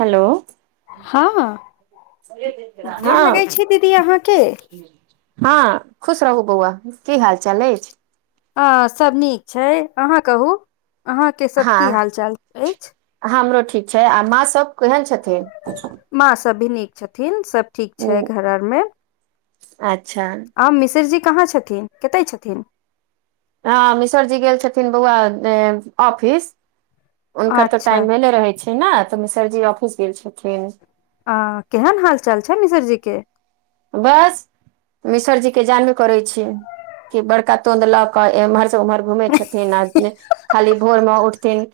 Hello हँ गोर हँ लगैत छै दीदी अहाँके हँ खुश रहू बौआ की हाल चाल अछि हँ सभ नीक छै अहाँ कहू अहाँके सभ की हँ हाल चाल अछि हमरो ठीक छै आ माँ सब केहन छथिन माँ सभ भी नीक छथिन सब ठीक ओ छै घर आर मे अच्छा आ मिसरजी कहाँ छथिन कतऽ छथिन हँ मिसर जी गेल छथिन बौआ ऑफिस हुनकर तऽ अच्छा टाइम भेले रहै छै ने तऽ मिसरजी ऑफिस गेल छथिन आ केहन हाल-चाल छैय मिसरजी के? बस मिसर जी के जानबे करैय छीयै कि बड़का तोंद लऽ कऽ एम्हर से उम्हर घुमेै छथिन आ खाली भोर मे उठथिन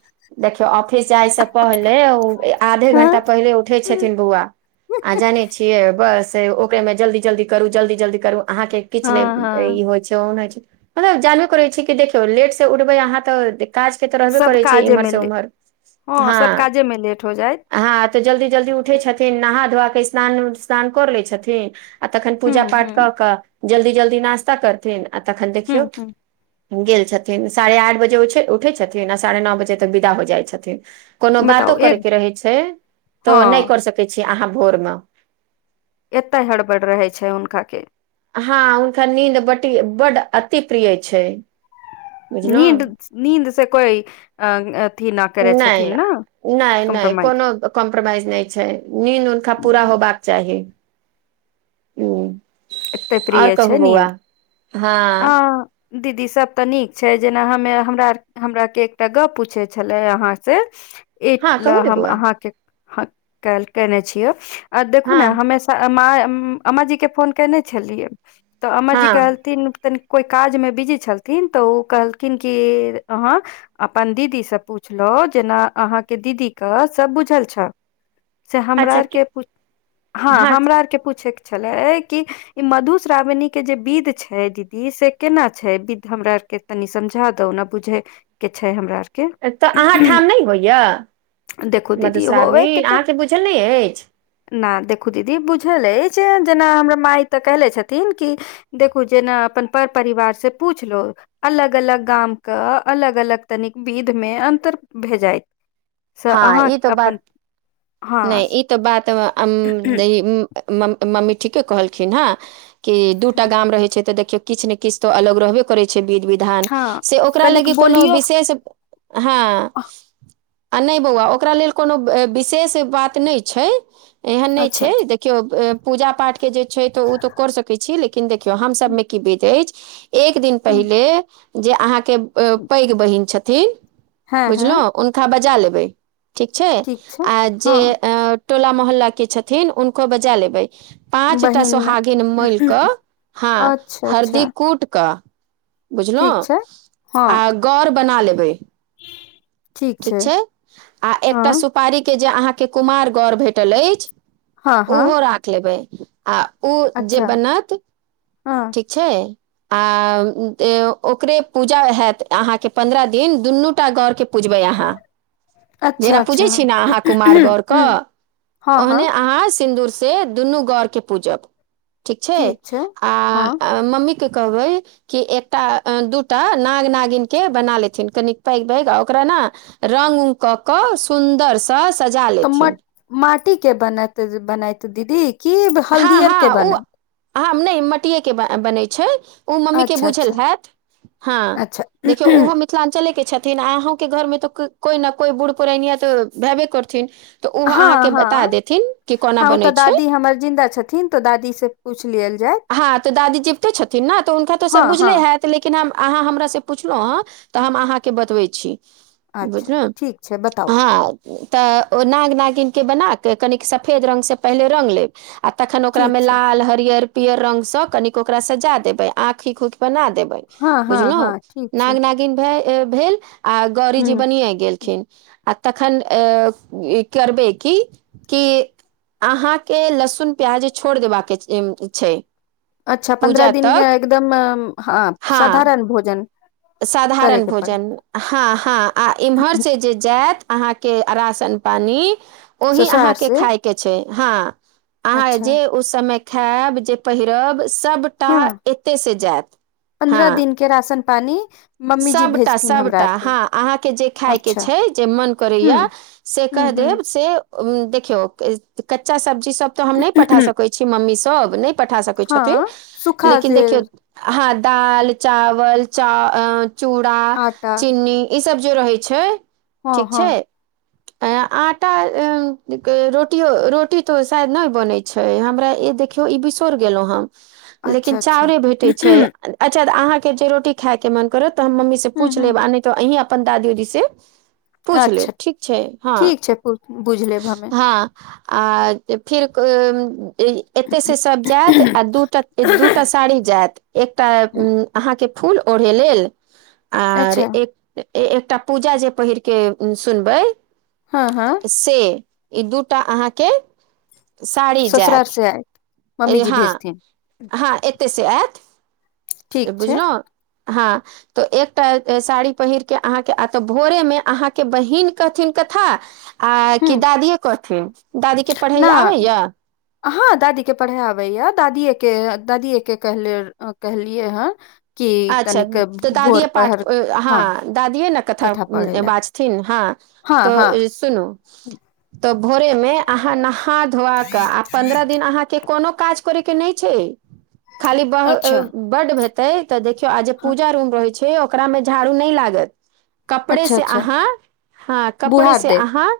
देखियौ ऑफिस जाइसँ पहिले आधे हँ घंटा पहिले उठै छथिन बौआ। आ जानै छियै बस ओकरे में जल्दी जल्दी करू जल्दी जल्दी करू अहाँके किछु नहि हँ ई होइ छैय ओहन होइ छैय मतलब जानबे करै छी कि देखियौ लेट से उठबै अहाँ तऽ काज के तऽ रहबे सब करै छैय काजे इम्हर मे से ले ओमहर हँ। सब काजे मे लेट हो जायत हँ, तऽ जल्दी-जल्दी उठै छथिन, नहा-धोआ कऽ स्नान उसनान कर लै छथिन। आ तखन हूँ पूजा पाठ हूँ क क़ जल्दी जल्दी नास्ता करथिन आ तखन हूँ देखियौ हूँ गेल छथिन साढ़े आठ बजे उठै छथिन आ साढ़े नौ बजे तक विदा हो जाइ छथिन। कोनो बातो बताउ करय एक के रहै छैय तऽ आहा नहि हँ करि सकै छीय अहाँ भोर मे। एत्ते हड़बड़ रहै छैय हुनका के। हँ हुनकर नींद बटी बड अति प्रिय छैय। नींद नींदसे कोई अ अथि न करै छथिन नहि ने। नहि नहि कम्प्रोमाइज कोनो कम्प्रोमाइज नहि छैय नीन्द हुनका पूरा होबाक चाही। नहीं हूं एते प्रिय छैय नीन्द। हँ दीदी सभ तऽ नीक छैय जेना हमे हमरा आर हमरा के एकटा गप पूछे छले अहाँ से। ई हँ ले कहू ने हम बौआ अहाँके के कॉल केने छियै आ देखु हँ ने हमे अम्म जी के फोन केने छलियै तऽ अम्म जी हँ कहलथिन तनि कोइ काजमे बिजी छलथिन तऽ ओ कहलखिन कि अहाँ अपन दीदीसे पुछलव जेना अहाँके दीदीके सभ बुझल छन। से हमरा अच्छा कि आरके हँ हमरा आरके पूछेके छलै कि ई मधुश्रावणी के जे विध छैय दीदी से केना छैय विध हमरा आर के तनी समझा दव ने बुझे के छैय हमरा आर एतऽ अहाँ ठाम नहि होइया देखू दीदी मधुश्रावणी अहाँके बुझल नहि अछि? नहि देखू दीदी बुझल अछि जेना हमरा माय तऽ कहनेे छथिन कि देखू जेना अपन पर परिवार से पूछलो। अलग अलग गामके अलग अलग तनिक विध मे अन्तर भे जाइत। हँ ई तऽ बात हँ नहि ई तऽ बात [unintelligible] मम्मी ठीके कहलखिन हँ कि दू टा गाम रहै छैय तऽ देखियौ किछु ने किछु तऽ अलग रहबे करै छैय विधि विधान हँ से ओकरा तनिक लगी कोनो बोलियौ विशेष हँ आ नहि बौआ ओकरा लेल कोनो विशेष बात नहि छैय एहन नहि अच्छा छैय देख केओ पूजा पाठ के जे छैय तऽ ओ तऽ कर सकैत छी लेकिन देखियौ हमसभमे की विध अछि एक दिन पहिले जे अहाँके पैघ बहिन छथिन हँ हँ बुझलव हुनका बजा लेबै ठीक छैय छै आ जे हँ टोला मोहल्ला के छथिन हुनको बजा लेबै पाँचटा बहिन सोहागिन मिल कऽ हँ अच्छा हरदी अच्छा कूट कऽ ठीक बुझलहु छै हँ आ गर बना लेबै। [unintelligible] ठीक छै छैय आ हँ एकटा सुपारीके जे अहाँके कुमार गड़ भेटल अछि हँ हँ ओहो राख लेबै आ ओ जे अच्छा बनत हँ छैय आ ओकरे पूजा हैत अहाँके पन्द्रह दिन दुनूटा गरके पुजबै अहाँ। जेना अच्छा अच्छा पूजै छीयै न अहाँ कुमार गरके ह हँ ओहने हँ अहाँ सिंदू से दुनू गौर के पूजब ठीक छै आ हँ मम्मी के कहबै कि एकटा दू टा नाग नागिनकेँ बना लेथिन कनिक पैघ पैघ आ ओकरा ने रङंग उ कऽ कऽ सुन्दरसँ सजा तऽ लेथिन माटी के बनैते बनैते दीदी की हल्दी हँ आर के हँ ओ बनैत ह नहि मटिये के बनै छै ओ मम्मी के अच्छा बुझल अच्छा हयैत हँ अच्छा देखियऔ ओहो मे मिथिलाञ्चले के छथिन आ अहूँके घरमे तऽ कोइ ने कोइ बुढ़ पुरैनिया तऽ हैबे करथिन तऽ ओहो हँ अहाँके बता देथिन कि कोना हँ ओ बनै तऽ छै दादी हमर जिन्दा छथिन छथिन तऽ दादी से पूछछि लियल जायत हँ तऽ दादी जिबते छथिन न तऽ हुनका तऽ सब हँ बुझले हँ हैत लेकिन आहाँ हमरा स पुछनु ह तऽ हम अहाँके बतबै छी। अच्छा बुझल ठीक छै बताउ हँ तऽ ओ नाग नागिनके बनाके कनिक सफेद रंग से पहिले रग लेब आ तखन ठीक ओकरामे छै लाल हरियर पीयर रंग सँ कनि ओकरा सजा देब, आँखि सेहो बना देबे हँ हँ बुझलो, हँ ठीक छै नाग-नागिन भेल आ गौरीजी ह बनिए गेलखिन आ तखन अ करबै की अहाँके लहसुन प्याज छोड़ देबाक छै अच्छा पन्द्रह पूजा दिन तक एकदम हँ हँ साधारण भोजन साधारण करैके पड़त भोजन हँ हँ आ एम्हरसँ जे जायत अहाँके राशन पानी ओही ससुरार अहाँके से खाायके छै हँ अहाँ अच्छा जे ओ समय खायब जे पहिरब सभ हँ, पन्द्रह हँ दिनक राशन-पानी। सभटा सभटा हँ अहाँके जे खायके अच्छा छै जे मोन हू करैए से हू कह हू देब से उ देखियौ कच्चा सब्जी सब तऽ हम नहि पठा सकैत छी मम्मी सब नहि पठा सकै छथिन हँ सूखा लेकिन जे देखियौ आहा दाल चावल चूड़ा आटा चीनी ई सब जे रहै छै हँ ठीक छै [unintelligible] अ, आटा के रोटी रोटी त सायद नई बनी छै देखियौ ई बिसोर गेलहुं ह अच्छा लेकिन अच्छा चाउरे भेटै छै हू अच्छा तऽ अहाँके जे रोटी खायके मन करत तऽ हम मम्मी से पूछि हू लेब आ नहि तऽ अहीं अपन दादी जी से पूछ लेब अच्छा ठीक छै हँ ठीक छै पु- बुझ लेब हमे हँ और फिर एते से सब जायत आ दू दूटा साड़ी जायत एकटा अहाँके फूल ओढ़ै लेल आर अच्छा एक एकटा पूजा जे पहिर कऽ सुनबै हँ हँ से ई दूटा अहाँके साड़ी ससुरार जायत से आयत अ मम्मी जी हँ भेजथिन हँ एतय से आयत ठीक छै बुझलहुँ हँ तऽ एकटा साड़ी पहिरके अहाँके आ तऽ भोरेमे अहाँके बहीन कहथिन कथा आ ह की दादीे कथिन दादीे क पढ़ै न आबैया हँ दादी के पढ़ै आबैया दादीए के दादिए के कहले कहलियै हँ अच्छा तऽ दादीए पाठ हँ दादिेए ने कथा पढ़े लए बाज थिन हँ हँ हँ तऽ सुनु त भोर मे आहा नहा धूआक क पंद्रह दिन के कोनो काज करे के नइ छै खाली अच्छा बड्ड हेतै तऽ देखियौ आ जे हँ पूजा रूम रहै छै ओकरा मे झाड़ू नइ लागत कपड़े अच्छा से अच्छा अहाँ हँ कपड़े बुहार से देब अहाँ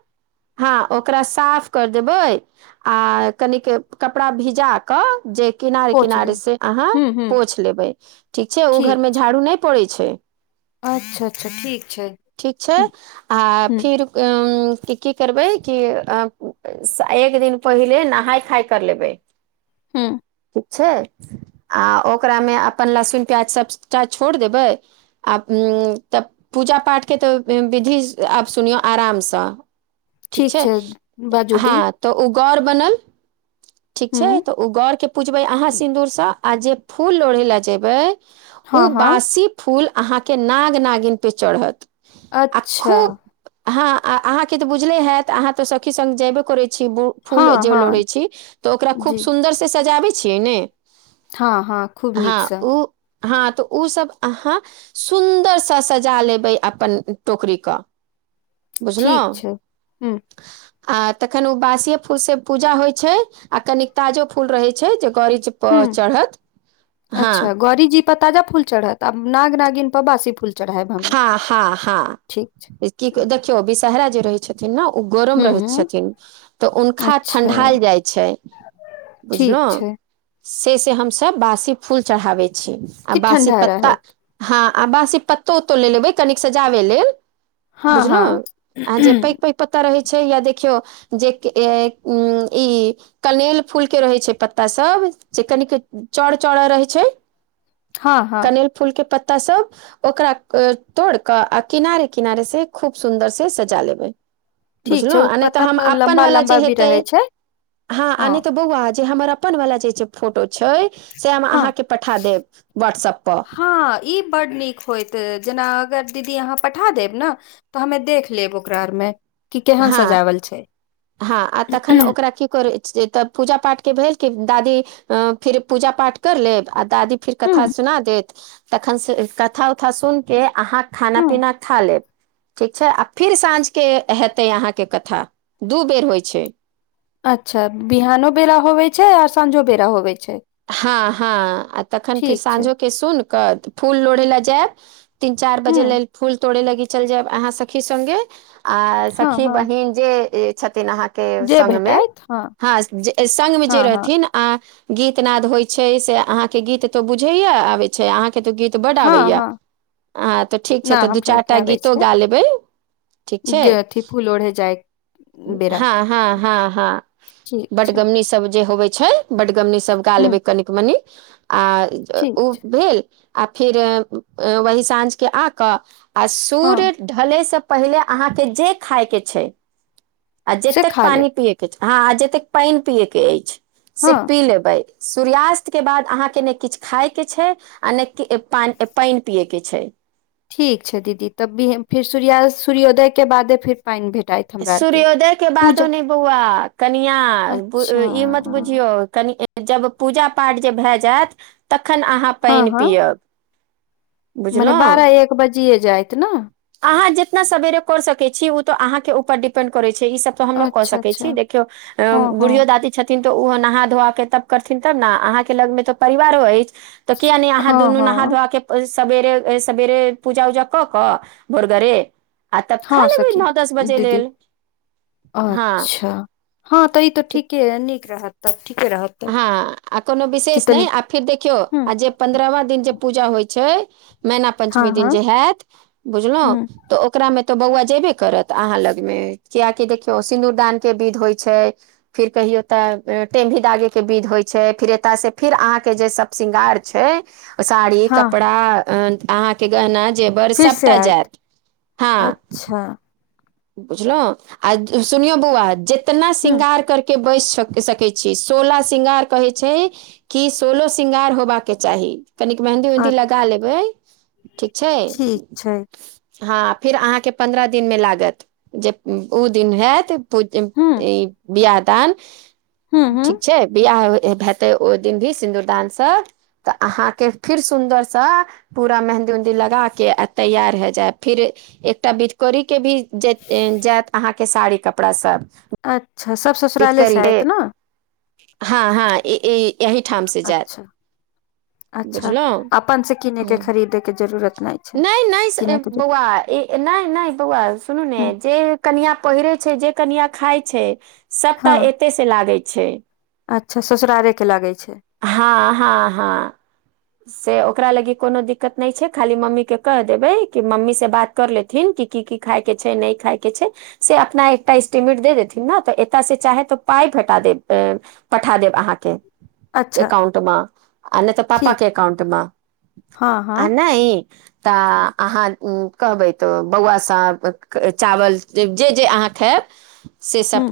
हँ ओकरा साफ कर देबै आ कनिक कपड़ा भिजा क जे किनारे पोछ किनारे देब से अहाँ हूँ हूँ पोछ लेबै ठीक छै ओ घर मे झाड़ू नै पड़ै छै अच्छा अच्छा ठीक छै ठीक छै आ ह फिर की करबै कि एक दिन पहिले नहाय खाय कर लेबै हूंम्म ठीक छै आ ओकरामे अपन लहसुन प्याज सभटा छोड़ि देबै आ तब पूजा पाठके तऽ विधि आब सुनियौ आरामसँ ठीक छै बाजू दी हँ तऽ ओ गौर बनल ठीक हूँ छै तऽ ओ गौर के पूजबै अहाँ सिन्दूर से आ जे फूल लोढ़े ले जेबै ओ हँ हँ बासी फूल अहाँके नाग नागिन पे चढ़त आ अच्छा खूब हँ अहाँके तऽ बुझले हयैत अहाँ तऽ सखी सङ्ग जेयबे करैत छी फूल हँ जे लोढ़ै हँ छी तऽ ओकरा खूब जी सुन्दरसँ सजाबै छियै ने हँ हँ खूब हँ नीकसँ उ हँ तऽ ओ सब अहाँ सुन्दरसँ सजा लेबै अपन टोकरीके बुझलौं ठीक छै हुँ आ तखन ओ बासिए फूल से पूजा होइ छै आ कनिक ताजो फूल रहे छै जे गौरी हूंम्म अच्छा गौरीजी पर ताजा फूल चढ़त आब नाग नागिन पर बासी फूल चढ़ाएब हँ हँ हँ की देखियौ विषहरा जे रहै छथिन ने ओ गरम रहैत हुँ छथिन तऽ हुनखा अच्छा ठंढ़ायल जाइ छै ठीक बुझलहुँ छै से से हमसभ बासी फूल चढ़ाबै छी आ कि बासी ठण्डा पत्ता रहत हँ आ बाँसी पत्तो ओत्तो लऽ लेबै कनिक सजाबै लेल हँ बुझलौं हँ आ जे पैघ पैघ पत्ता रहैत छै या देखियौ जे उ ई [unintelligible] कनेल फूलके रहैत छै पत्तासभ जे कनिक चौड़ा चौड़ा रहैत छै हँ हँ कनैल फूल के पत्ता सब ओकरा तोड़ क आ किनारे किनारे से खूब सुन्दर से सजा लेबै ठीक छै बुझलौं ओ आ नइ तऽ पत्ता हम पर अप्पन लम्बा वाला जे लम्बा भी हेतै रहै छै हँ आ नइ तऽ बौआ जे हमर अप वाला जे फोटो छै से हम हँ अहाँके पठा देब व्हाट्सप पर हँ ई बड्ड नीक होइतै जेना अगर दीदी अहाँ पठा देब न तऽ हमे देख लेब ओकरा आरमे कि केहन हँ सजावल छै हँ आ तखन हुँ ओकरा की कर से तऽ पूजा पाठके भेल कि दादी फिर पूजा पाठ कर लेब आ दादी फिर कथा सुना देत तखन कथा उथा सुन के अहाँ खाना हुँ पीना खा लेब ठीक छै आ फिर साँझ के हेतै अहाँके कथा दू बेर होइ छै अच्छा बिहानो बेरा होवे छै आर साँझो बेरा होवे छै हँ हँ आ तखन फेर ठीक छै, साँझोके सुन कऽ फूल लोढ़य लए जायब तीन चार हुँ, बजे लेल फूल तोड़े लागी चलि जायब अहाँ सखी संगे आ सखी हँ-हँ, बहिन जे छथिन अहाँके जे संग मे भेटैत, हँ जे संगमे जे हँ-हँ, रहथिन आ गीत नाद होइ छै से अहाँ के गीत तो बुझेये आबे छै अहाँ के तो गीत तऽ बड्ड आबैया हँ-हँ, आ तऽ ठीक छै ना तऽ दू हमरा चारटा गीतो गा लेबै ठीक छै गथि फूल लोढ़े जाइ हँ हँ हँ हँ ठीक छै, बटगमनी सब जे होवै छै बटगमनी सब गा लेबै हुँ, कनिक मनी आ ठीक, ओ भेल आ फिर वही साँझ के आक आ सूर्य हँ, ढले से पहिले अहाँ के जे खाय के छै आ से जेतेक खा लेब, पानी पियए के छै हँ जतेक पानि पियए के अछि से हँ, पी लेबै सूर्यास्तके बाद अहाँके नइ किछु खायके छै आ नइ पानि पानि पियेके छै ठीक छै दीदी तब फेर सूर्य सूर्योदय के बादे फेर पानि भेटाइत हमरा आरके, सूर्योदय के बादो पूजा नइ बौआ कनिआ अच्छा ई मत बुझियौ कनि जब पूजा पाठ जे भए जायत तखन अहाँ पानि हँ-हँ, पियअब मने बारह एक बजिये जायत ने आहाँ जेतना सवेरे कर सकै छी ओ तऽ अहाँके ऊपर डिपेंड करै छै ईसब हम कऽ सकै अच्छा-अच्छा, छी देखियौ अ हँ-हँ, बुढ़ियो दादी छथिन तो ओहो नहा धोआ के तब करथिन तब ने अहाँ के लग मे त परिवारो अछि त किये नइ अहाँ दुनू नहा हँ-हँ, धोआ के ओइ सवेर ओइ सेवेर पूजा ऊजा क क भोरगरे आ तब खा हँ लेबै सखी नओ दस बजे दीदी लेल हँ अच्छा हँ तऽ ई तऽ ठीके नीक रहत तब ठीके रहत तब हँ आ कोनो कि विशेष नइ तनी आ फिर देखियौ ह आ जे पन्द्रहवा दिन जे पूजा होइ छै मैना हँ पञ्चमी दिन हँ जे होयत बुझलहु ह तऽ ओकरामे तऽ बौआ जयबे करत अहाँ लगमे कियाकि देखियौ सिन्दूरदानके विध होइ छै फिर कहियो तऽ टेमी दागे के विध होइ छै फिर एतय से फिर अहाँके जे सब श्रृंगार छै साड़ी हँ कपड़ा अहाँके गहना जेबर फिर से सभटा आयत जायत हँ अच्छा बुझलौं आ सुनियौ बौआ जेतना ह श्रृंगार करके के बैस स सकै छी सोला श्रृंगार कहै छै कि सोलो श्रृंगार होबाके चाही तनिक मेहंदी उहन्दी अ लगा लेबै ठीक छै ठीक छै हँ फिर अहाँके पन्द्रह दिनमे लागत जे ऊ दिन हैत पू ह ई बियाह दान ह ह ठीक छै बियाह हेते ओइ दिन भी सिन्दूरदान से तऽ अहाँ के फिर सुन्दरसँ पूरा मेहंदी उहंदी लगा के आ तैयार ह जाय फिर एकटा बिधकोरी के भी जे ऐन जायत अहाँके साड़ी कपड़ा सब अच्छा स इतकरी है हँ हँ ई ई अच्छा अच्छा बुझलहुँ अपन से किने के ह खरीदे के जरू रत नहि छै नहि नहि किने के बौआ नइ नइ बौआ सुनू ने ह जे कनिया पहिरे छै जे कनिया खाय छै सभटाऽ हँ एतयसँ लागै छै अच्छा ससुरारेके लागै छै हँ हँ हँ से ओकरा लागी कोनो दिक्कत नहि छै खाली मम्मी के कहि देबै कि मम्मी से बात कर लेथिन कि की की खाय के छै नहि खाय के छै से अपना एकटा स्स्टीमेट दे देथिन न तऽ एत से चाहे तऽ पाइ फेटा दे अ पठा देब अहाँक अच्छा एकाउंटमे, आ नहि तऽ पा ठीक अकाउंट मे हँ हँ आ नै तऽ आहाँ कहबै तऽ बौआसँ चावल जे जे अहाँ खायब से सप ह